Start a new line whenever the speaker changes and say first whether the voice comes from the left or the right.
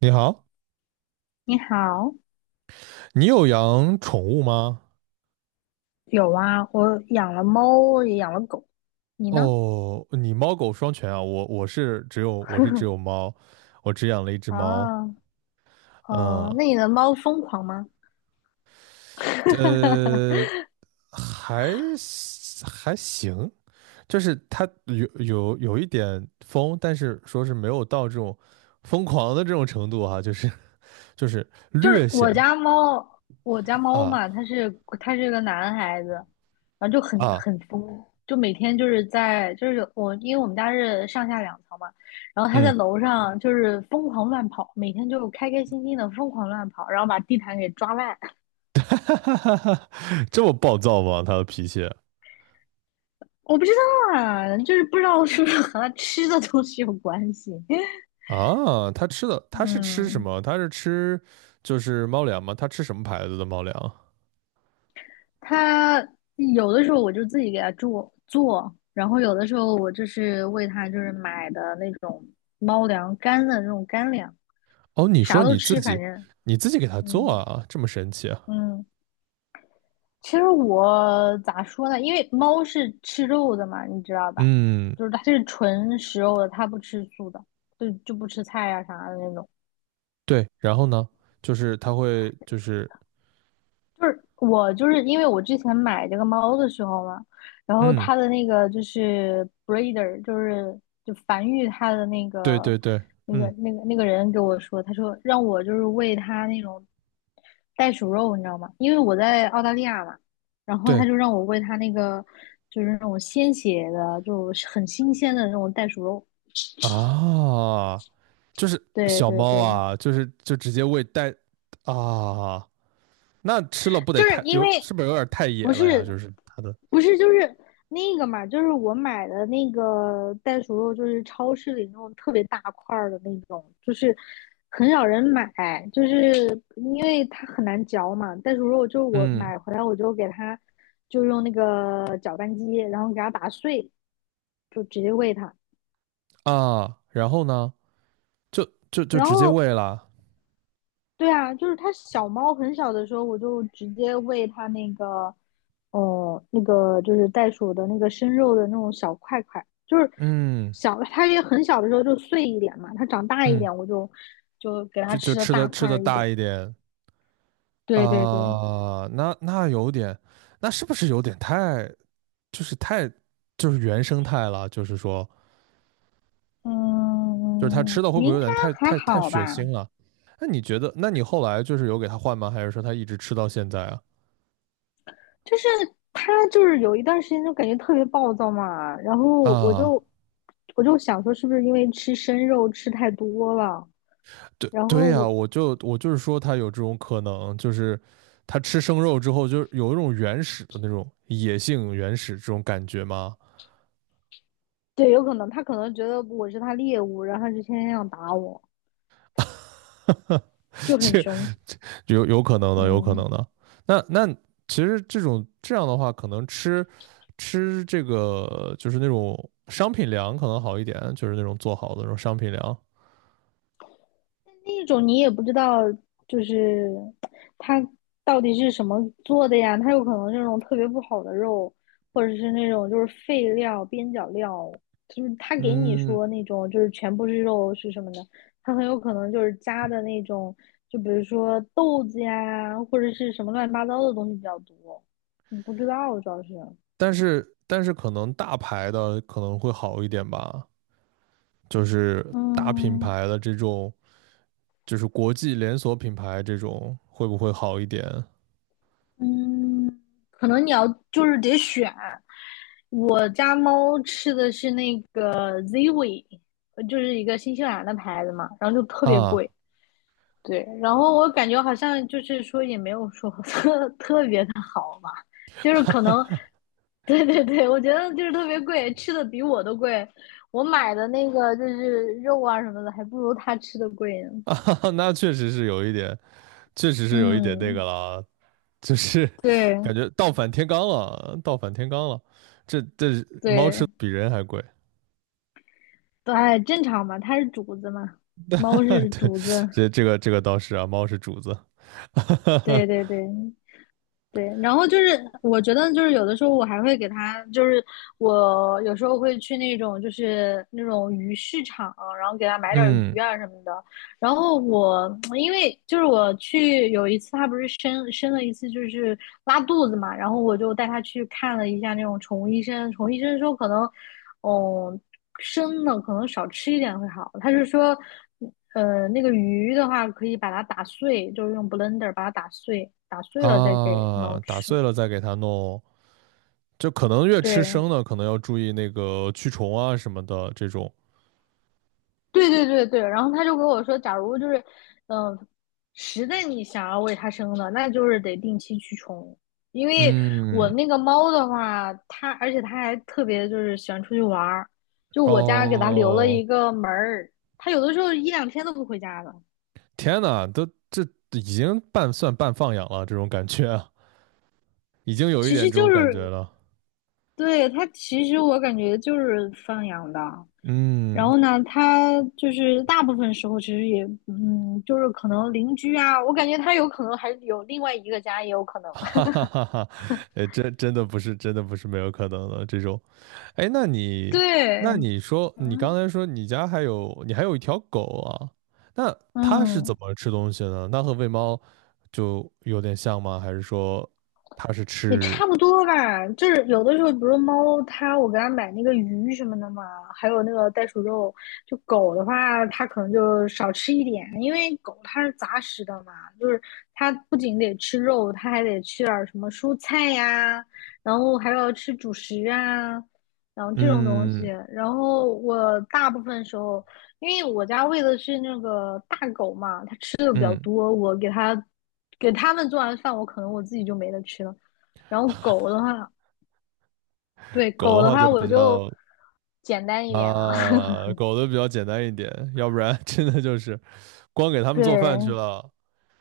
right: 你好，
left: 你好，
right: 你有养宠物吗？
left: 有啊，我养了猫，也养了狗。你呢？
right: 哦，你猫狗双全啊，我我是只有我是只有 猫，我只养了一只猫。
left: 啊，哦，
right: 嗯，
left: 那你的猫疯狂吗？哈哈哈
right: 呃，
left: 哈
right: 还还行，就是它有一点疯，但是说是没有到这种疯狂的这种程度哈、就是
left: 就是
right: 略显
left: 我家猫，我家猫
right: 啊
left: 嘛，它是它是个男孩子，然后就很
right: 啊。
left: 很疯，就每天就是在就是我，因为我们家是上下两层嘛，然后它在
right: 嗯，
left: 楼上就是疯狂乱跑，每天就开开心心的疯狂乱跑，然后把地毯给抓烂。
right: 这么暴躁吗？它的脾气？
left: 我不知道啊，就是不知道是不是和它吃的东西有关系。
right: 啊，它吃的它是吃什
left: 嗯，
right: 么？它是吃就是猫粮吗？它吃什么牌子的猫粮？
left: 它有的时候我就自己给它做，然后有的时候我就是喂它就是买的那种猫粮干的那种干粮，
right: 哦，你
left: 啥
right: 说
left: 都
right: 你自
left: 吃，反
right: 己
left: 正
right: 你自己给它做
left: 嗯
right: 啊，这么神奇啊？
left: 嗯。其实我咋说呢？因为猫是吃肉的嘛，你知道吧？
right: 嗯，
left: 就是它是纯食肉的，它不吃素的，就不吃菜呀、啥的那种。
right: 对。然后呢，就是它会就是
left: 就是我就是因为我之前买这个猫的时候嘛，然后
right: 嗯，
left: 它的那个就是 breeder，就繁育它的那
right: 对
left: 个
right: 对对，
left: 那个
right: 嗯，
left: 那个那个人给我说，他说让我就是喂它那种袋鼠肉，你知道吗？因为我在澳大利亚嘛，然后他
right: 对
left: 就让我喂它那个就是那种鲜血的，就是很新鲜的那种袋鼠肉。
right: 啊，就是
left: 对
right: 小
left: 对
right: 猫
left: 对，
right: 啊，就是就直接喂带，啊，那吃了不得
left: 就是
right: 太
left: 因
right: 有
left: 为
right: 是不是有点太野
left: 不
right: 了呀？
left: 是
right: 就是它的
left: 不是就是那个嘛，就是我买的那个袋鼠肉，就是超市里那种特别大块的那种，就是很少人买，就是因为它很难嚼嘛。袋鼠肉就是我
right: 嗯，
left: 买回来，我就给它就用那个搅拌机，然后给它打碎，就直接喂它。
right: 啊，然后呢，就就就
left: 然
right: 直接
left: 后
right: 喂了。
left: 对啊，就是它小猫很小的时候，我就直接喂它那个，哦，那个就是袋鼠的那个生肉的那种小块块，就是
right: 嗯
left: 小，它也很小的时候就碎一点嘛，它长大一
right: 嗯，
left: 点我就给它
right: 就就
left: 吃的
right: 吃的
left: 大
right: 吃
left: 块
right: 的
left: 儿一
right: 大
left: 点。
right: 一点。
left: 对对对，
right: 啊，那那有点，那是不是有点太就是太就是原生态了？就是说，就是他吃
left: 嗯，
right: 的会不会
left: 应
right: 有
left: 该
right: 点太
left: 还
right: 太太
left: 好
right: 血
left: 吧，
right: 腥了？那你觉得？那你后来就是有给他换吗？还是说他一直吃到现在啊？
left: 就是它就是有一段时间就感觉特别暴躁嘛，然后我
right: 啊，
left: 就我就想说是不是因为吃生肉吃太多了。
right: 对
left: 然
right: 对
left: 后
right: 呀，
left: 我
right: 我就是说他有这种可能，就是他吃生肉之后，就是有一种原始的那种野性原始这种感觉吗？
left: 对，有可能他可能觉得我是他猎物，然后就天天想打我，
right: 哈，
left: 就很
right: 这
left: 凶。
right: 有有可能的，有可能
left: 嗯，
right: 的。那那其实这种这样的话，可能吃吃这个就是那种商品粮可能好一点，就是那种做好的那种商品粮。
left: 那种你也不知道，就是他到底是什么做的呀？他有可能是那种特别不好的肉，或者是那种就是废料、边角料，就是他给你
right: 嗯，
left: 说那种就是全部是肉是什么的，他很有可能就是加的那种，就比如说豆子呀，或者是什么乱七八糟的东西比较多，你不知道主要是，
right: 但是可能大牌的可能会好一点吧，就是大品
left: 嗯。
right: 牌的这种，就是国际连锁品牌这种会不会好一点
left: 嗯，可能你要就是得选。我家猫吃的是那个 Ziwi，就是一个新西兰的牌子嘛，然后就特别
right: 啊？
left: 贵。对，然后我感觉好像就是说也没有说 特别的好吧，就是可能，对对对，我觉得就是特别贵，吃的比我都贵。我买的那个就是肉啊什么的，还不如它吃的贵呢。
right: 啊，那确实是有一点，确实是有一点那个
left: 嗯，
right: 了，就是
left: 对
right: 感觉倒反天罡了，倒反天罡了。这这猫吃
left: 对。
right: 比人还贵，
left: 对，哎正常嘛，它是主子嘛，猫是
right: 对，
left: 主子，
right: 这这个这个倒是啊，猫是主子，
left: 对 对对对。然后就是，我觉得就是有的时候我还会给它，就是我有时候会去那种就是那种鱼市场，然后给它买点儿
right: 嗯，
left: 鱼啊什么的。然后我因为就是我去有一次，他不是生了一次就是拉肚子嘛，然后我就带他去看了一下那种宠物医生。宠物医生说可能，哦，生的可能少吃一点会好。他就说，那个鱼的话可以把它打碎，就是用 blender 把它打碎，打碎了再给
right: 啊，
left: 猫
right: 打
left: 吃。
right: 碎了再给它弄，就可能越吃
left: 对，
right: 生的，可能要注意那个驱虫啊什么的这种。
left: 对对对对，然后他就跟我说，假如就是，嗯、实在你想要为它生的，那就是得定期驱虫。因为我
right: 嗯，
left: 那个猫的话，它而且它还特别就是喜欢出去玩儿，就我家给它留了
right: 哦，
left: 一个门儿，它有的时候一两天都不回家的。
right: 天呐，都这已经半算半放养了，这种感觉啊，已经有一
left: 其
right: 点
left: 实
right: 这
left: 就
right: 种感觉
left: 是
right: 了。
left: 对它，其实我感觉就是放养的。然
right: 嗯，
left: 后呢，它就是大部分时候其实也，嗯，就是可能邻居啊，我感觉它有可能还有另外一个家，也有可能。
right: 哈哈哈哈，真真的不是，真的不是没有可能的这种。哎，那你，
left: 对，
right: 那你说，你刚
left: 嗯
right: 才说你家还有，你还有一条狗啊？那它是
left: 嗯，
right: 怎么吃东西呢？那和喂猫就有点像吗？还是说它是
left: 也
right: 吃？
left: 差不多吧。就是有的时候，比如猫，它我给它买那个鱼什么的嘛，还有那个袋鼠肉。就狗的话，它可能就少吃一点，因为狗它是杂食的嘛，就是它不仅得吃肉，它还得吃点儿什么蔬菜呀，然后还要吃主食啊，然后这种东西。
right: 嗯
left: 然后我大部分时候，因为我家喂的是那个大狗嘛，
right: 嗯，
left: 多，我给它给它们做完饭，我可能自己就没得吃了。然后狗的话，对
right: 狗的
left: 狗的
right: 话就
left: 话，我
right: 比
left: 就
right: 较，
left: 简单一点了。
right: 啊，狗的比较简单一点，要不然 真的就是光给它们做饭去
left: 对
right: 了。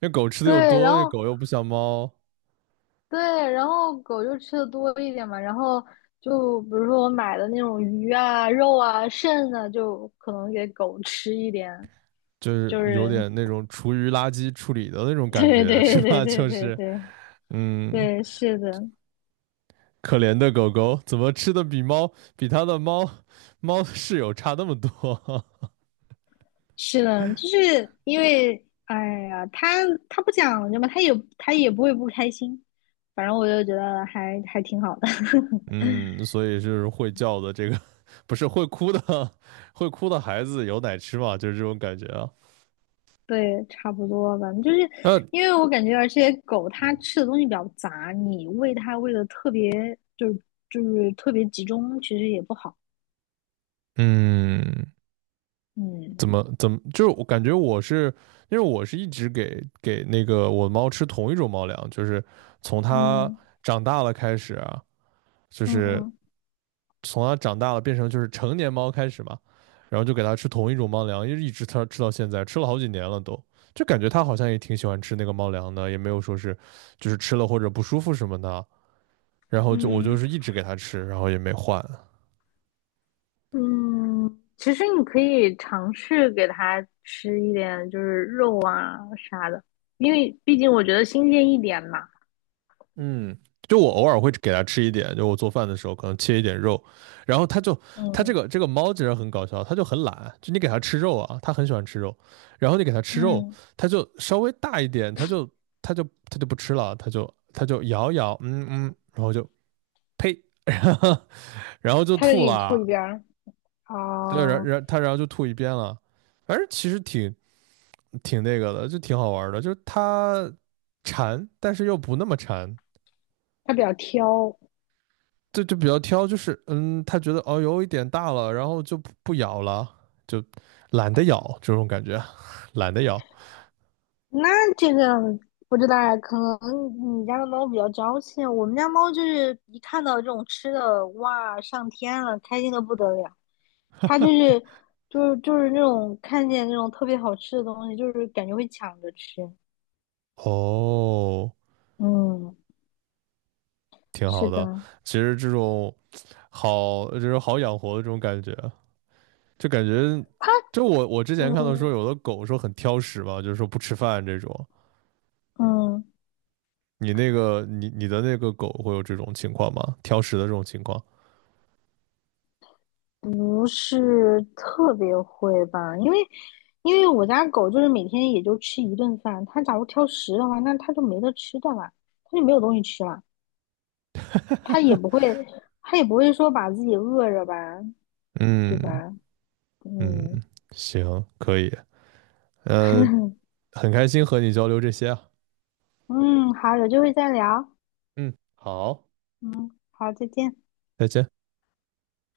right: 那狗吃的又
left: 对，然
right: 多，
left: 后
right: 狗又不像猫。
left: 对，然后狗就吃的多一点嘛。然后就比如说我买的那种鱼啊、肉啊、肾啊，就可能给狗吃一点。
right: 就是
left: 就
right: 有
left: 是
right: 点那种厨余垃圾处理的那种 感
left: 对
right: 觉，是
left: 对对
right: 吧？
left: 对
right: 就
left: 对
right: 是
left: 对
right: 嗯，
left: 对，是的。
right: 可怜的狗狗怎么吃的比猫比它的猫猫室友差那么多？
left: 是的，就是因为，哎呀，他不讲究嘛，他也不会不开心，反正我就觉得还挺好的，
right: 嗯，所以就是会叫的这个不是会哭的 会哭的孩子有奶吃嘛？就是这种感觉啊。
left: 对，差不多吧。就是
right: 那
left: 因为我感觉，而且狗它吃的东西比较杂，你喂它喂的特别，就是就是特别集中，其实也不好。
right: 嗯，
left: 嗯
right: 怎么怎么就是我感觉我是。因为我是一直给那个我猫吃同一种猫粮，就是从它
left: 嗯
right: 长大了开始啊，就
left: 嗯
right: 是
left: 嗯。
right: 从它长大了变成就是成年猫开始嘛，然后就给它吃同一种猫粮，一直它吃到现在，吃了好几年了都，就感觉它好像也挺喜欢吃那个猫粮的，也没有说是就是吃了或者不舒服什么的，然后就我就
left: 嗯
right: 是一直给它吃，然后也没换。
left: 嗯，其实你可以尝试给它吃一点，就是肉啊啥的，因为毕竟我觉得新鲜一点嘛。
right: 嗯，就我偶尔会给它吃一点，就我做饭的时候可能切一点肉，然后它就它这
left: 嗯
right: 个这个猫其实很搞笑，它就很懒，就你给它吃肉啊，它很喜欢吃肉，然后你给它吃肉，
left: 嗯，
right: 它就稍微大一点，它就它就不吃了，它就它就咬咬，嗯嗯，然后就呸，然后然后就
left: 它就给
right: 吐
left: 你
right: 了，
left: 吐一边儿，
right: 对，然
left: 哦，
right: 然它然后就吐一边了，反正其实挺挺那个的，就挺好玩儿的，就是它馋，但是又不那么馋，
left: 它比较挑。
right: 对，就比较挑，就是嗯，他觉得哦有一点大了，然后就不咬了，就懒得咬这种感觉，懒得咬。
left: 那这个不知道啊，可能你家的猫比较娇气。我们家猫就是一看到这种吃的，哇，上天了，开心的不得了。它就 是就是就是那种看见那种特别好吃的东西，就是感觉会抢着吃。
right: 哦，
left: 嗯。
right: 挺
left: 是
right: 好的。
left: 的，
right: 其实这种好，就是好养活的这种感觉，就感觉，就我之前看到说
left: 嗯
right: 有的狗说很挑食嘛，就是说不吃饭这种。
left: 嗯，
right: 你那个你的那个狗会有这种情况吗？挑食的这种情况？
left: 不是特别会吧，因为我家狗就是每天也就吃一顿饭，它假如挑食的话，那它就没得吃的了，它就没有东西吃了，它也不会，它也不会说把自己饿着吧，对
right: 嗯
left: 吧？
right: 嗯，
left: 嗯
right: 行，可以。呃，很开心和你交流这些啊。
left: 嗯，好，有机会再聊，
right: 嗯，好，
left: 嗯，好，再见。
right: 再见。